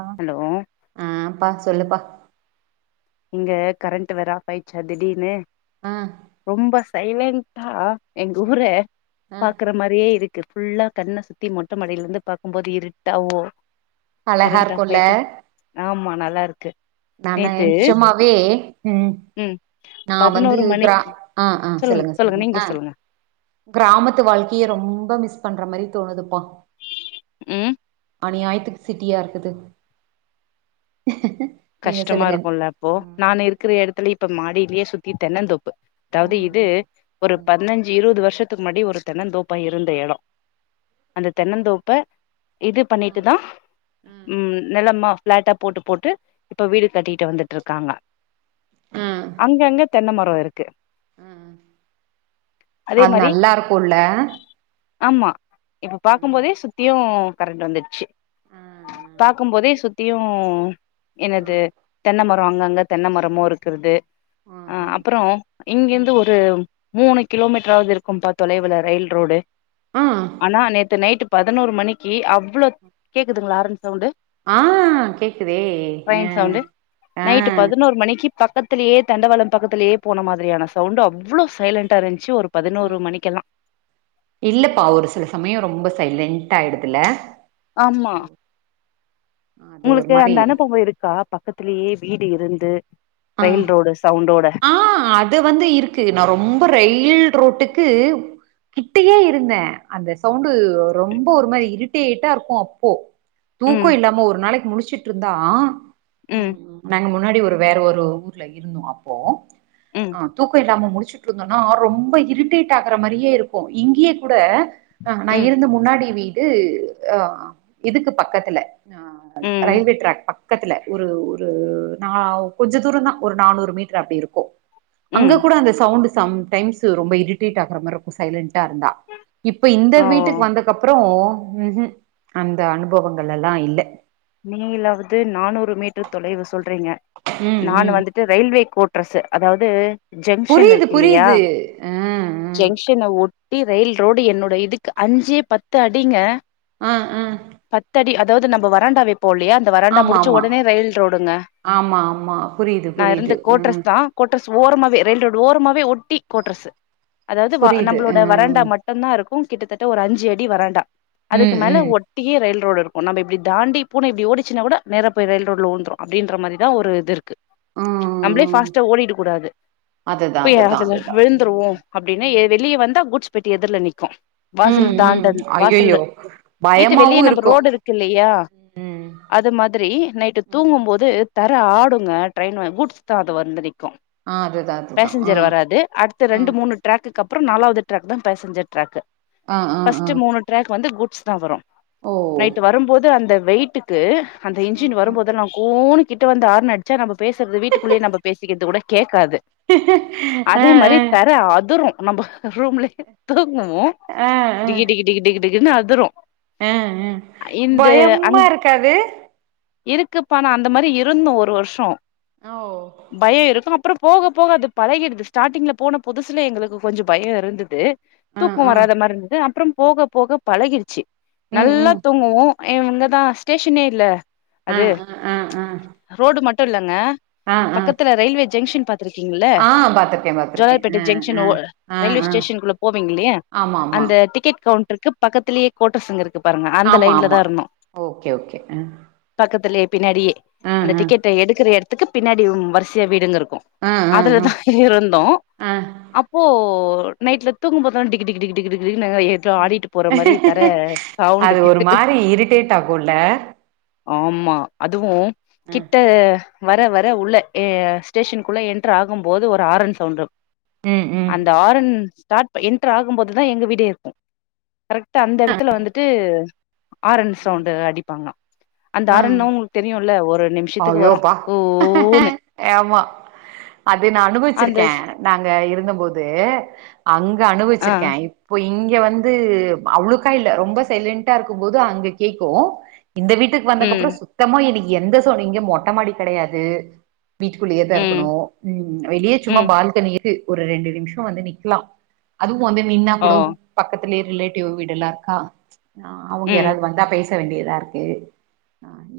அ hello ஆ பாத்து சொல்லுப்பா இங்கே கரண்ட் வேற ஆஃப் ஆயிச்சா திடீர்னு ஆ ரொம்ப சைலன்டா எங்க ஊர ஆ பாக்குற மாறியே இருக் கு ஃபுல்லா கண்ண சுத்தி மொட்ட மாடியில இருந்து பாக்கு போது இருட்டாவோ அழகா கரண்ட் ஆஃப் இருக்குல்ல ஆயிட்டு ஆம்மா நல்லா இருக்கு நானு நேத்து என் சும்மாவே ம் நா வந்து பதினோரு கிரா மணிக்கு ஆ ஆ சொல்லுங்க சொல்லுங்க ஆ கிராமத்து வாழ்க்கைய ரொம்ப மிஸ் பண்ற மாறி தோணு துப்பா ம் அநியாயத்துக்கு சிட்டியா இருக்குது நீங்க கஷ்டமா சொல்லுங்க இருக்கும்ல அப்போ ம் நானு இருக்கிற எடத்துல இப்போ மாடியிலயே சுத்தி தென்னந்தோப்பு தகுதி இது ம் ஒரு ம் பதினாஞ் சு இருபது வருஷத்துக்கு முன்னாடி ஒரு தென்னந்தோப்பா இருந்த இடே அந்த தென்னந்தோப்ப இது பண்ணிட்டு ம் தா ம் நிலமா பிளாட்டா போட்டு போட்டு இப்போ வீடு கட்டிட்டு வந்துட்டு இருக்காங்க அங்க அங்க தென்ன மரம் இருக்கு ம் ம் அது நல்லா இருக்குல்ல ஆம்மா இப்ப பாக்கு ம் போதே சுத்தியு கரண்ட் வந்துடுச்சு ம் பாக்கு போதே சுத்தியு ம் என்னது ம் தென்ன மரோ அங்க அங்க தென்னை மரமு இருக்கறது ஆ ம் அப்புறோ இங்க இருந்து ஒரு மூணு கிலோ மீட்டராவது இருக்கு பா தொலைவுல ரயில் ரோடு ம் ம் ஆனா நேத்து நைட்டு பதினோரு மணிக்கு அவ்ளோ கேக்குதுங்களா ஆரன் சவுண்டு ஆ கேக்குதே அ ட்ரெயின் சவுண்ட்டு ஆ நைட்டு பதினோரு மணிக்கு பக்கத் துலேயே தண்டவாள பக்கத்துலேயே போன மாதிரியான சவுண்ட்டு அவ்வுளோ சைலண்டா இருந்துச்சு ஒரு ஆ. பதினோரு மணிக்கெல்லா இல்லப்பா ஒரு சில சமயே ரொம்ப சைலண்ட்டா ஆயிடுதுல்ல ஆம்மா அது ஒரு உங்களுக்கு மாரி அந்த அனுபவே இருக்கா பக்கத்திலேயே வீடு இருந்து ஆ ரயில் ரோடு சவுண்டோட ஆ அது வந்து இருக்கு நா ரொம்ப ரயில் ரோட்டுக்கு கிட்டயே இருந்தே அந்த சவுண்டு ரொம்ப ஒரு மாறி இரிட்டேட்டா இருக்கு அப்போ தூக்க ம் இல்லாம ஒரு நாளைக்கு முழிச்சுட்டு இருந்தா ம் ம் நாங்க முன்னாடி ஒரு வேற ஒரு ஊர்ல இருந்தோ அப்போ ம் அ தூக்க இல்லாம முழிச்சு விட்றதுன்னா ரொம்ப இரிட்டேட் ஆகுற மாறியே இருக்கு இங்கயே கூட ஆ நா ம் இருந்த முன்னாடி வீடு ஆ ஆ இதுக்கு பக்கத்துல ஆ ம் ரயில்வே ட்ராக் பக்கத்துல ஒரு ஒரு நா கொஞ்ச தூரந்தா ஒரு நானூறு மீட்டர் அப்டி இருக்கு அங்க ம் கூட அந்த சவுண்ட் சம் டைம்ஸ் ரொம்ப இரிட்டேட்டா ஆகுற மாரி இருக்கு சைலண்டா இருந்தா இப்ப இந்த ஓ வீட்டுக் வந்தக்கு அப்றோ ம் ம் அந்த அனுபவங்கள்லா இல்ல நீங்களாவது நானூறு மீட்டர் தொலைவு சொல்றீங்க ம் நானு ம் வந்துட் டு ரயில்வே கோட்ரஸ்சா அதாவது ஜங்ஷன் புரியுது இருக்கு இல்லையா புரியுது ஆ ஜங்ஷனை ஒட்டி ரயில் ரோடு என்னோட இதுக்கு அஞ்சே பத்து அடிங்க ஆ ஆ பத்தடி அதாவது நம்ப வறண்டா வெப்போ இல்லையா அந்த வராண்டா ஆமா முடிச்ச ஆமா உடனே ரயில் ரோடுங்க ஆமா ஆமா புரியுது நா இருந்த புரியுது கோட்ரஸ் ம் தா கோட்ரஸ் ஓரமாவே ரயில் ரோடு ஓரமாவே ஒட்டி கோட்ரஸூ அதாவது புரியுது நம்மளோட வறண்டா ம் மட் மட்டு தா இருக்கு கிட்டத்தட்ட ஒரு அஞ்சு அடி வறண்டா அதுக்கு ம் மேல ம் ஒட் அப்டியே ரயில் ரோடு இருக்கு நம்ப இப்டி தாண்டி பூனை இப்டி ஓடிச்னா கூட நேர போய ரயில் ரோடுல உழுந்துரு அப்டின்ற மாறிதா ஒரு இது இருக்கு நம்பளே ம் பாஸ்ட்டா ஓடிட கூடாது அதுதா போய் அதுதா அதுல அதுதா ம் விழுந்துருவோ அப்டின்னூ ம் வெளிய வந்தா குட்ஸ் பெட்டி எதுர்ல நிக்கு வாசல் ம் ம் தாண்டன் ஐயையோ வாசலு வீட்டு வெளிய நம்ம ரோடு இருக்கு இல்லையா ம் அது மாதிரி நைட்டு ம் தூங்கும் போது தர ஆடுங்க ட்ரெயின் குட்ஸ் தா அது வந்து நிக்கு ஆ அதுதா அதுதா ஆ பேசஞ்சர் வராது அடுத்த ஆ ரெண்டு மூணு ட்ராக்கு அப்றோ நாலாவது டிராக் தா பேசஞ்சர் ட்ராக் ஆ ஆ ஆ ஃபஸ்ட் மூணு டிராக் வந்து குட்ஸ் தா வரு ஓ நைட் வரும்போது அந்த வெயிட்டுக்கு அந்த ஆ இன்ஜின் ஆ வரும்போதெல்லா நா கூன் கிட்ட வந்து ஆரண் அடிச்சா நம்ம பேசுறது வீட்டுக்குள்ளயே நம்ம பேசிக்கிறது கூட கேக்காது ஆ ஆ அதே மாரி தர அதுரு நம்ம ரூம்லயே தூங்குவோ ஆ ஆ டிகி டிகி டிகி டிகினு அதுரு ஆ ஆ பயமா இருக்காது இருக்குப்பா நான் அந்த மாரி இருந்தோ ஒரு வருஷோ ஓ பயோ இருக்கோ அப் அப்றோ போக போக அது பழகிடுது ஸ்டார்டிங்ல போன புதுசுல எங்களுக்கு கொஞ்சோ பயோ இருந்தது ஆ தூக்கோ ஆ வராத மாரி இருந்தது அப்றோ போக போக பழகிடுச்சி ம் நல்லா ம் தூங்குவோ ஆ இங்கதா ஸ்டேஷனே இல்ல ஆ அது ஆ ஆ ஆ ரோடு மட்டு இல்லங்க ஆ ஆ பக்கத்துல ரயில்வே ஜங்ஷன் பத் பாத்திருக்கீங்கள்ல ஆ பாத்திருக்கே பாத்திருக்கே ஜோலார்பேட்டை ஜங்ஷன் ஆ ஆ ரயில்வே ஆ ஆ ஸ்டேஷனுக்குள்ள போவிங்க இல்லையா ஆமா ஆமா அந்த டிக்கெட் கவுண்டருக்கு பக்கத்துலயே கோட்ரஸ்சாங்க இருக்கு பாருங்க அந்த ஆமா லைன்ல ஆமா தா இருந்தோ ஓகே ஓகே அ பக்கத்துலயே பின்னாடியே அந்த டிக்கெட்ட எடுக்கற எடத்துக்கு பின்னாடி வருசையா வீடுங்க இருக்கு ஆ ஆ அதுலதா இருந்தோ ஆ ஆ அப் போ நைட்ல தூங்கும்போதுதா டிகி டிகி டிகி டிகி டிகி டிகி டிகி டிகன்னு எத் ம் அது ஒரு சவுண்டுக்கு மாரி இரிட்டேட் ஆகும்ல ஆமா அதுவு ம் கிட்ட வர வர உள்ள ஏ ஸ்டேஷனுக்குள்ள என்டர் ஆகும் போது ஒரு ஆரன் சவுண்ட் ம் ம் அந்த ஆரன் ஸ்டார்ட் என்டர் ஆகும்போதுதா எங்க வீடே இருக்கு கரெக்ட்டா அந்த எடத்துல வந்துட்டு ஆரன் ம். சவுண்டு அடிப்பாங்க அந்த ஆ ஆரன்தா உங்ளுக்கு தெரியும்ல ஒரு நிம் ஐயோப்பா ஆமா அது நா அந்த அனுபவிச்சிருக்கே ஸ் நாங்க இருந்தபோது அங்க ஆ அனுபவிச்சிருக்கே இப்போ இங்க வந்து அவுளுக்கா இல்ல ரொம்ப சைலண்டா இருக்கு போது அங்க கேக்கு இந்த வீட்டுக்கு வந்துக்கு ம் அப்றோ சுத்தமா எனக்கி எந்த சவுண்ட் இங்க மொட்ட மாடி கெடையாது வீட்டுக்குள்ளயேதா ம் இருக்கணு ம் வெளிய சும்மா ம் பால்கனில இது ஒரு ரெண்டு நிமிஷோ வந்து நிக்கலா அதுவு வந்து நின்னா ஓ கூடோ பக்கத்துலயே ரிலேட்டிவ் வீடு எல்லா இருக்கா ஆ அவுங்க ம் யாராது வந்தா பேச ச வேண்டியதா இருக்கு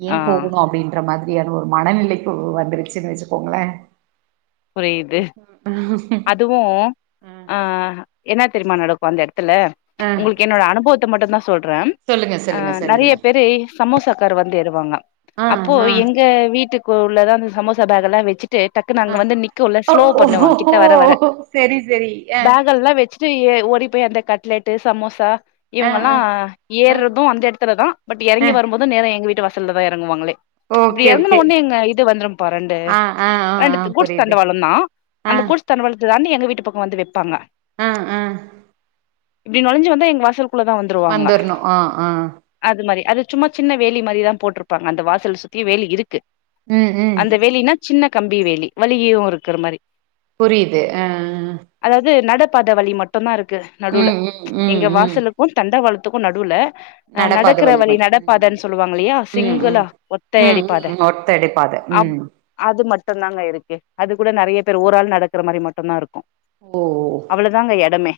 ஏ ஆ போகணு அப் ருக்குற மாதிரியான ஒரு மனநிலை இப்போ வந்துருச்சுன்னு வச்சுக்கோங்களே புரியுது ம் அதுவு ஆ என்ன தெரியுமா நடக்கு அந்த எடத்துல ஆ உங்களுக்கு என்னோட அனுபவத் த்த மட்டுந் தா சொல்றே சொல்லுங்க அ சொல்லுங்க சொல்லுங்க நெறைய பேரு சமோசாக்காரு வந்து ஏறுவாங்க ஆ அப்போ ஆ எங்க வீட்டுக் க்கு உள்ளதா அந்த சமோசா பேக்ல்லா வச்சுட்டு டக்குனு ஆ அங்க வந்து நிக்குல ஓ ஸ்லோ ஓஹோ பண்ணுவாங்க கிட் கிட்ட வர வர செரி செரி ஆ பேக்கெல்லா வச் ச்சி எ ஓடி போயி அந்த கட்லெட்டு சமோசா ஆ இவுங்கல்லா ஆ ஆ ஏற்றது அந்த எடத்துல தா பட் ஆ எறங்கி வருபோது நேர எங்க வீட்டு வாசல்ல தா எறங்குவாங்களே இப்டி ஓகே எறங்குன ஓகே ஒன்னே எங்க இது வந்துரும்பா ரெண்டு ஆ ஆ ஆ ஆ ரெண்டு குட்ஸ் புரியுது தண்டவாளம் தா ஆ அந்த கூட்ஸ் தண்டவாளத்த தாண்டி எங்க வீட்டு பக்கோ வந்து வெப்பாங்க அ அ இப்டி நுழஞ்சி வந்த எங்க வாசல்குள்ளதா வந் வந்துர்ணு ஆ ஆ அது மாரி அது சும்மா சின்ன வேலி மாதிரிதா போட்ருப்பாங்க அந்த வாசல சுத்தியு வேலி இருக்கு ம் ம் அந்த வேலின்னா சின்ன கம்பி வேலி வழியு இருக்குற மாரி புரியுது அ அ அதாவது நட பாத வழி மட்டுந்தா இருக்கு நடுல ம் ம் ம் எங்க ம் வாசலுக்கு தண்டவாளத்துக்கு நடுவுல அ நடப்பாத நடக்குற வழி மட்டு ம் நடப்பாதைன் சொல்லுவாங்க இல்லையா ம் ம் சிங்குளா ம் ம் ஒத்தையடி பாத ம் ஒத்தடி பாத அப் ம் அது மட்டுந்தாங்க இருக்கு அது கூட நெறைய பேர் ஒராளு நடக்குற மாரி மட்டுந்தா இருக்கு ஓ அவ்ளோதாங்க எடமே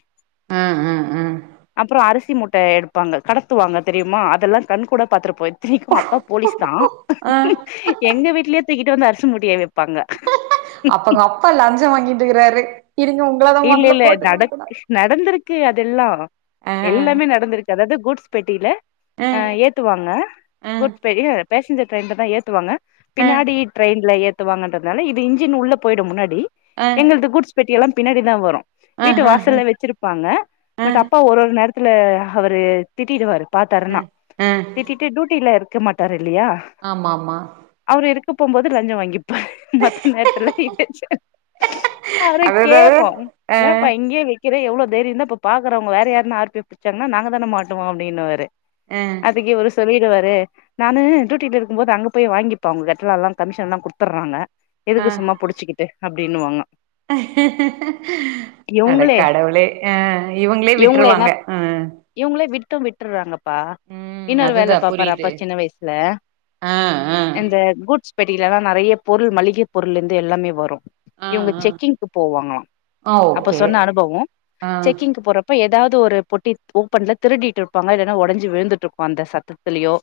ம் ம் ம் அப்றோ அரிசி முட்ட எடுப் ப்பாங்க கடத்துவாங்க தெரியுமா அதெல்லா கண் கூட பாத்துருப் போய் னைக்கு அப்பா போலீஸ் தா ஆ எங்க வீட்லயே தூக்கிட்டு வந்து அரிசி முட்டைய வெப் ப்பாங்க ப்பா லஞ்சோ வாங்கிட்ருக்கிறாரு இருங்க உங் இல்லேல்ல நடக் நடந்துருக்கு அதெல்லா ஆ எல்லாமே நடந்துருக் அதாவது குட்ஸ் பெட்டில ஆ அ ஏத் த்து வாங்க ஆ குட் பெரிய பேசஞ்சர் ட்ரெயின்ல தா ஏத்துவாங்க ஆ பின்னாடி டிரெயின்ல ஏத் த்து வாங்கன்றதுனால இது இன்ஜின் உள்ள போய்டு முன்னாடி ஆ எங்கள்து குட்ஸ் பெட்டியில்லா பின்னாடி தா வரு ஆ வீட்டு ஆ வாசல்ல வச்சிருப்பாங்க ஆ ஆ பட் அப்பா ஒரு ஒரு நேரத்துல அவரு திட்டிட்டுவாரு பாத்தாருன்னா ஆ திட்டிட்டு டுடில இருக்க மாட்டாரு இல்லயா ஆமாம்மா அவரு இருக்க போம்போது லஞ்சோ வாங்கிப்பாரு மத்த நேரத்துல [unintelligible] அவரே அதேதாது கேப்போ ஆ ஏ ஃபைன் இங்கேயே வெக்கிற எவ்ளோ தைரியோ இருந்தா இப்ப பாக்குறவுங்க வேற யாருன்ன ஆர் பி புட்ச்சாங்கனா நாங்க தான மாட்டுவோ அப்டின்னுவாரு அ அதுக்கு இவரு சொல்லிடுவாரு நானு டூட்டில இருக்கும்போது அங்க போய் வாங்கிப்போ அவுங்க கெட்லெல்லா கமிஷன்லா குடுத்துர்றாங்க ஆ எதுக்கு சும்மா புடிச்சுக்கிட்டு அப்டின்னுவாங்க அட இவங்களே கடவுளே அ இவுங்ளே விட்ருவாங்க அ இவுங்களே விட்டும் விட்டுர்றாங்க பா ம் இன்னோரு வேல அதுதா பாப்பாரு அப்பா புரியுது சின்ன வயசுல ஆ ஆ என்ஜாய குட்ஸ் பெட்டிலெல்லா நெறைய பொருள் மளிகை பொருள்ல இருந்து எல்லாமே வரு ஆ இவுங்க ஆ செக்கிங்க்கு போவாங்களா ஆ அப்ப ஓகே சொன்ன அனுபவோ ஆ செக்கிங் ங்கு போறப்ப எதாவது ஒரு பொட்டி ஓப்பன்ல திருடிட்டு இருப்பாங்க இல்லன்னா ஒடஞ்சு விழுந்துட்ருக்கு அந்த சத்தத் த்துலயோ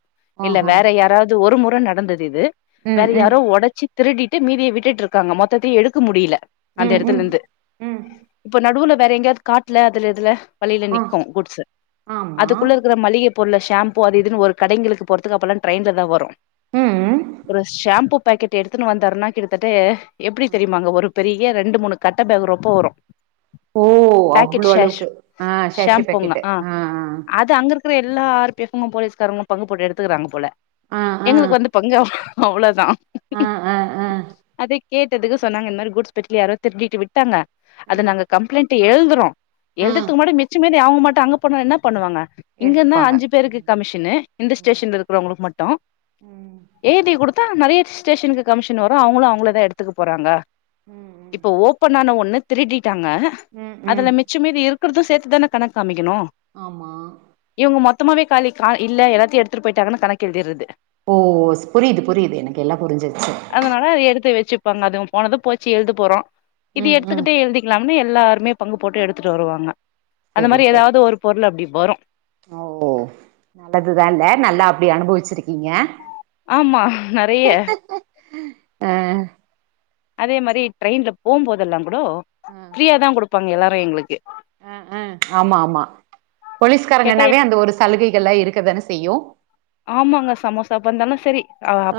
இல்ல ஆஹா வேற யாராவது ஒரு முறை நடந்தது இது ம் வேற ம் யாரோ ஒடச்சு திருட்டிட்டு மீதிய விட்டுட்டு இருக்காங்க மொத்தத்தையு எடுக்க முடில அந்த ம் எடத்துல ம் இருந்து ம் இப்போ நடுவுல வேற எங்கேயாவது காட்ல அதுல இதுல வழியில ஆ நிக்கு குட்ஸு ஆமா அதுக்குள்ள இருக்கற மளிகை பொருள் ஷாம்பு அது இது ஒரு கடைங்களுக்கு போறதுக்கு அப்பல்ல ட்ரெயின்ல தா வரு ம் ஒரு ஷாம்பு பாக்கெட் எடுத்துனு வந்தாருன்னா கிட்டத்தட்ட எப்டி ம். தெரியுமாங்க வரு யே ரெண்டு மூணு கட்ட பேக் ரொப்ப வரு ஓ பாக்கெட் அவ்ளோ ஷாஷ் அளவுக்கு ஆ சேஷி ஷம்புங்க பாக்கெட்டு ஆ அது அங்க இருக் க்கற எல்லா ஆர் பி எஃபும் போலீஸ்காரங்களு பங்கு போட்டு எடுத்துக்கிறாங்க போல ஆ ஆ ஆ எங்களுக்கு வந்து பங்கு அவ்ளதா ஆ ஆ ஆ அதே கேட்டதுக்கு சொன்னாங்க இந்த மாரி குட்ஸ் யாரோ திருடிட்டு விட்டாங்க ஆ அத நாங்க கம்ளைண்டட் எழுதுறோ ஆ. எழுதறுதுக் முன்னாடே மிச்சமி னே அவுங்க மட்டு அங்க போனா என்ன பண்ணுவாங்க இங்க இருந்த எடுத்துப்பாங்க அஞ்சு பேருக்கு ம் கமிஷ்சனு இந்த ம் ஸ்டேஷன்ல இருக்குறவங்களுக்கு மட்டு ம் ஏழ்தி குடுத்தா நெறைய ஸ்டரேஷனுக்கு கமிஷன் வரு அவுங்களு அவுங்களுத எடுத்துக்க போறாங்க ம் ம் இப்ப ஓப்பனான ஒன்ன திருடிட்டாங்க ம் ம் அதுல மிச்சமீதி இருக்கறத சேத்துதான கணக்கு காமிக்கணு ஆமா இவுங்க மொத்தமாவே காலி கா இல்ல எல்லாத்தையு எடுத்துட்டு போயிட்டாங்கன்னு கணக்கு எழுதிறது ஓ புரிது புரிது எனக்கு எல்லா புரிஞ்சிருச்சி அதனால அத எடுத்து வச்சிப்பாங்க அது போனது போச்சி எழுது போறோ இது ம் எடுத்துக் ம் ட்டு எழுதிக்கலாம்னு எல்லாருமே பங்கு போட்டு எடுத்துட்டு வருவாங்க அந்த சரி மாரி சரி எதாவது ஒரு பொருள் அப்டி வரு ஓ நல்லதுதா இல்ல நல்லா அப்டி அனுபவச்சிருக்கீங்க ஆமா நறைய அ அதே மாரி ட்ரெயின்ல போபோதெல்லா கூடோ ஆ ஃப்ரீயா தா குடுப்பாங்க எல்லாரு எங்களுக்கு ஆ ஆ ஆமா ஆமா கேட்டா போலீஸ்காரங்கனாவே அந்த ஒரு சலுகைகல்லா இருக்கதான செய்யு ஆமாங்க சமோசா வந்தாலு சரி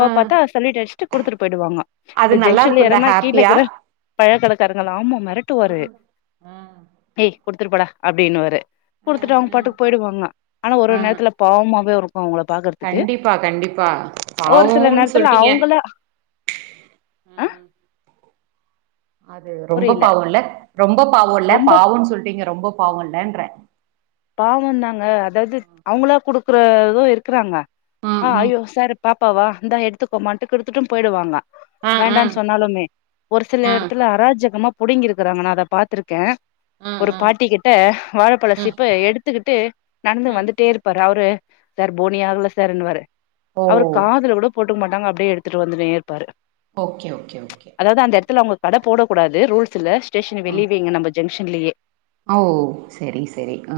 ஆ பாத்தா சல்யூட் அடிச்சிட்டு குடுத்துட்டு போயிடுவாங்க அது இந்த நல்லா ஜங்ஷன்ல இருக்குல்ல எறங்கனா கீழ ஹாப்பியா இருக்கற பழக்கடக்காரங்கலா ஆமா ஆ மெரட்டுவாரு ஆ ஏய் குடுத்துட்டு போடா அப்டின்னுவாரு ஆ குடுத்துட்டு அவுங்க ஆ பாட்டுக்கு போயிடுவாங்க ஆனா ஒரு ஆ ஒரு நேரத்துல பாவமாவே இருக்கு அவுங்கள பாக்கறதுக்கு கண்டிப்பா கண்டிப்பா ஒரு சில பாவோன்னு நேரத்துல சொல்ட்டீங்க அவுங்கள அ ம் அது ரொம்ப புரியல பாவோல்ல ரொம்ப பாவோ இல்ல ரொம்ப பாவன்னு சொல்லிட்டீங்க ரொம்ப பாவல்லன்ற பாவோ தாங்க அதாவது அவுங்களா குடுக்குறது இருக்கறாங்க ஆ ம் ம் ஐயோ சார் பாப்பாவா இந்தா எடுத்துக்கோமான்ட்டு குடுத்துட்டு போயிடுவாங்க ஆ ஆ வேண்டான்னு சொன்னாலுமே ஒரு சில ஆ இடத்துல அராஜகமா புடுங்கிருக்கறாங்க நா அத பாத்துருக்க ஆ ஒரு ஆ பாட்டி கிட்ட ம் வாழப்பழசீப் ப எடுத்துக்கிட்டு நடந்து ம் வந்துட்டே இருப்பாரு அவரு சார் போனி ஆகல சாருன்னுவாரு ஓ அவரு காதுல கூட போட்டுக்க மாட்டாங்க அப்டே எடுத்துட்டு வந்துனே இருப்பாரு ஓகே ஓகே ஓகே அதாவது அந்த எடத்துல அவங்க கடை போட கூடாது ரூல்ஸ் இல்ல ஸ்டேஷன் ம் வெளியவே இங்க நம்ப ஜங்ஷன்லயே ஓ சரி சரி ஆ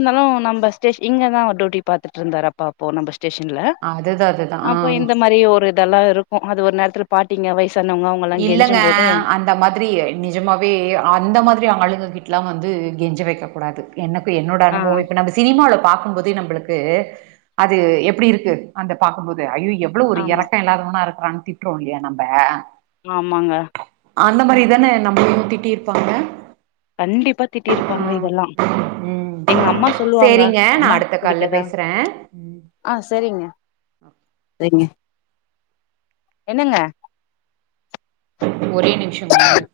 இருந்தாலு நம்ம ஸ்டே இங்க தா டியூட்டி பாத்துட்டு இருந்தாரு அப்பா அப்போ நம் ஸ்டேஷன்ல அதுதா அதுதா அப்ப ஆ இந்த மாரி ஒரு இதெல்லா இருக்கு அது ஒரு நேரத்துல பாட்டீங்க வயசானவங்க அவங்கல்லா இல்லங்க கெஞ்சும் போது அந் அந்த மாதிரி நிஜமாவே அந்த மாதிரி அவங்க‌ ஆளுக கிட்டலா வந்து கெஞ்ச வைக்க கூடாது எனக்கு என்னோட ஆ அனுபவோ இப்ப நம்ம சினிமால பாக்குபோதே நம்மளுக் க்கு அது எப்டி இருக்கு அந்த பாக்குபோது ஐயோ எவ்ளோ ஒரு ஆமா எறக்க இல்லாதவனா இருக்கானு தி ட்றோ இல்லையா நம்ப ஆமாங்க அந்த மாரி தான நம்மளையு திட்டிடே இருப்பாங்க கண்டிப்பா திட்டிருப்பாங்க ம் இதெல்லா ம் எங்க அம்மா சொல்லுவாங்க சேரிங்க நா அம்மாக்கு அடுத்த கால்ல புடிக்காதா பேசுற ம் ஆ சேரிங்க அ செரிங்க என்னங்க ஒரே நிமிஷங்க எங்க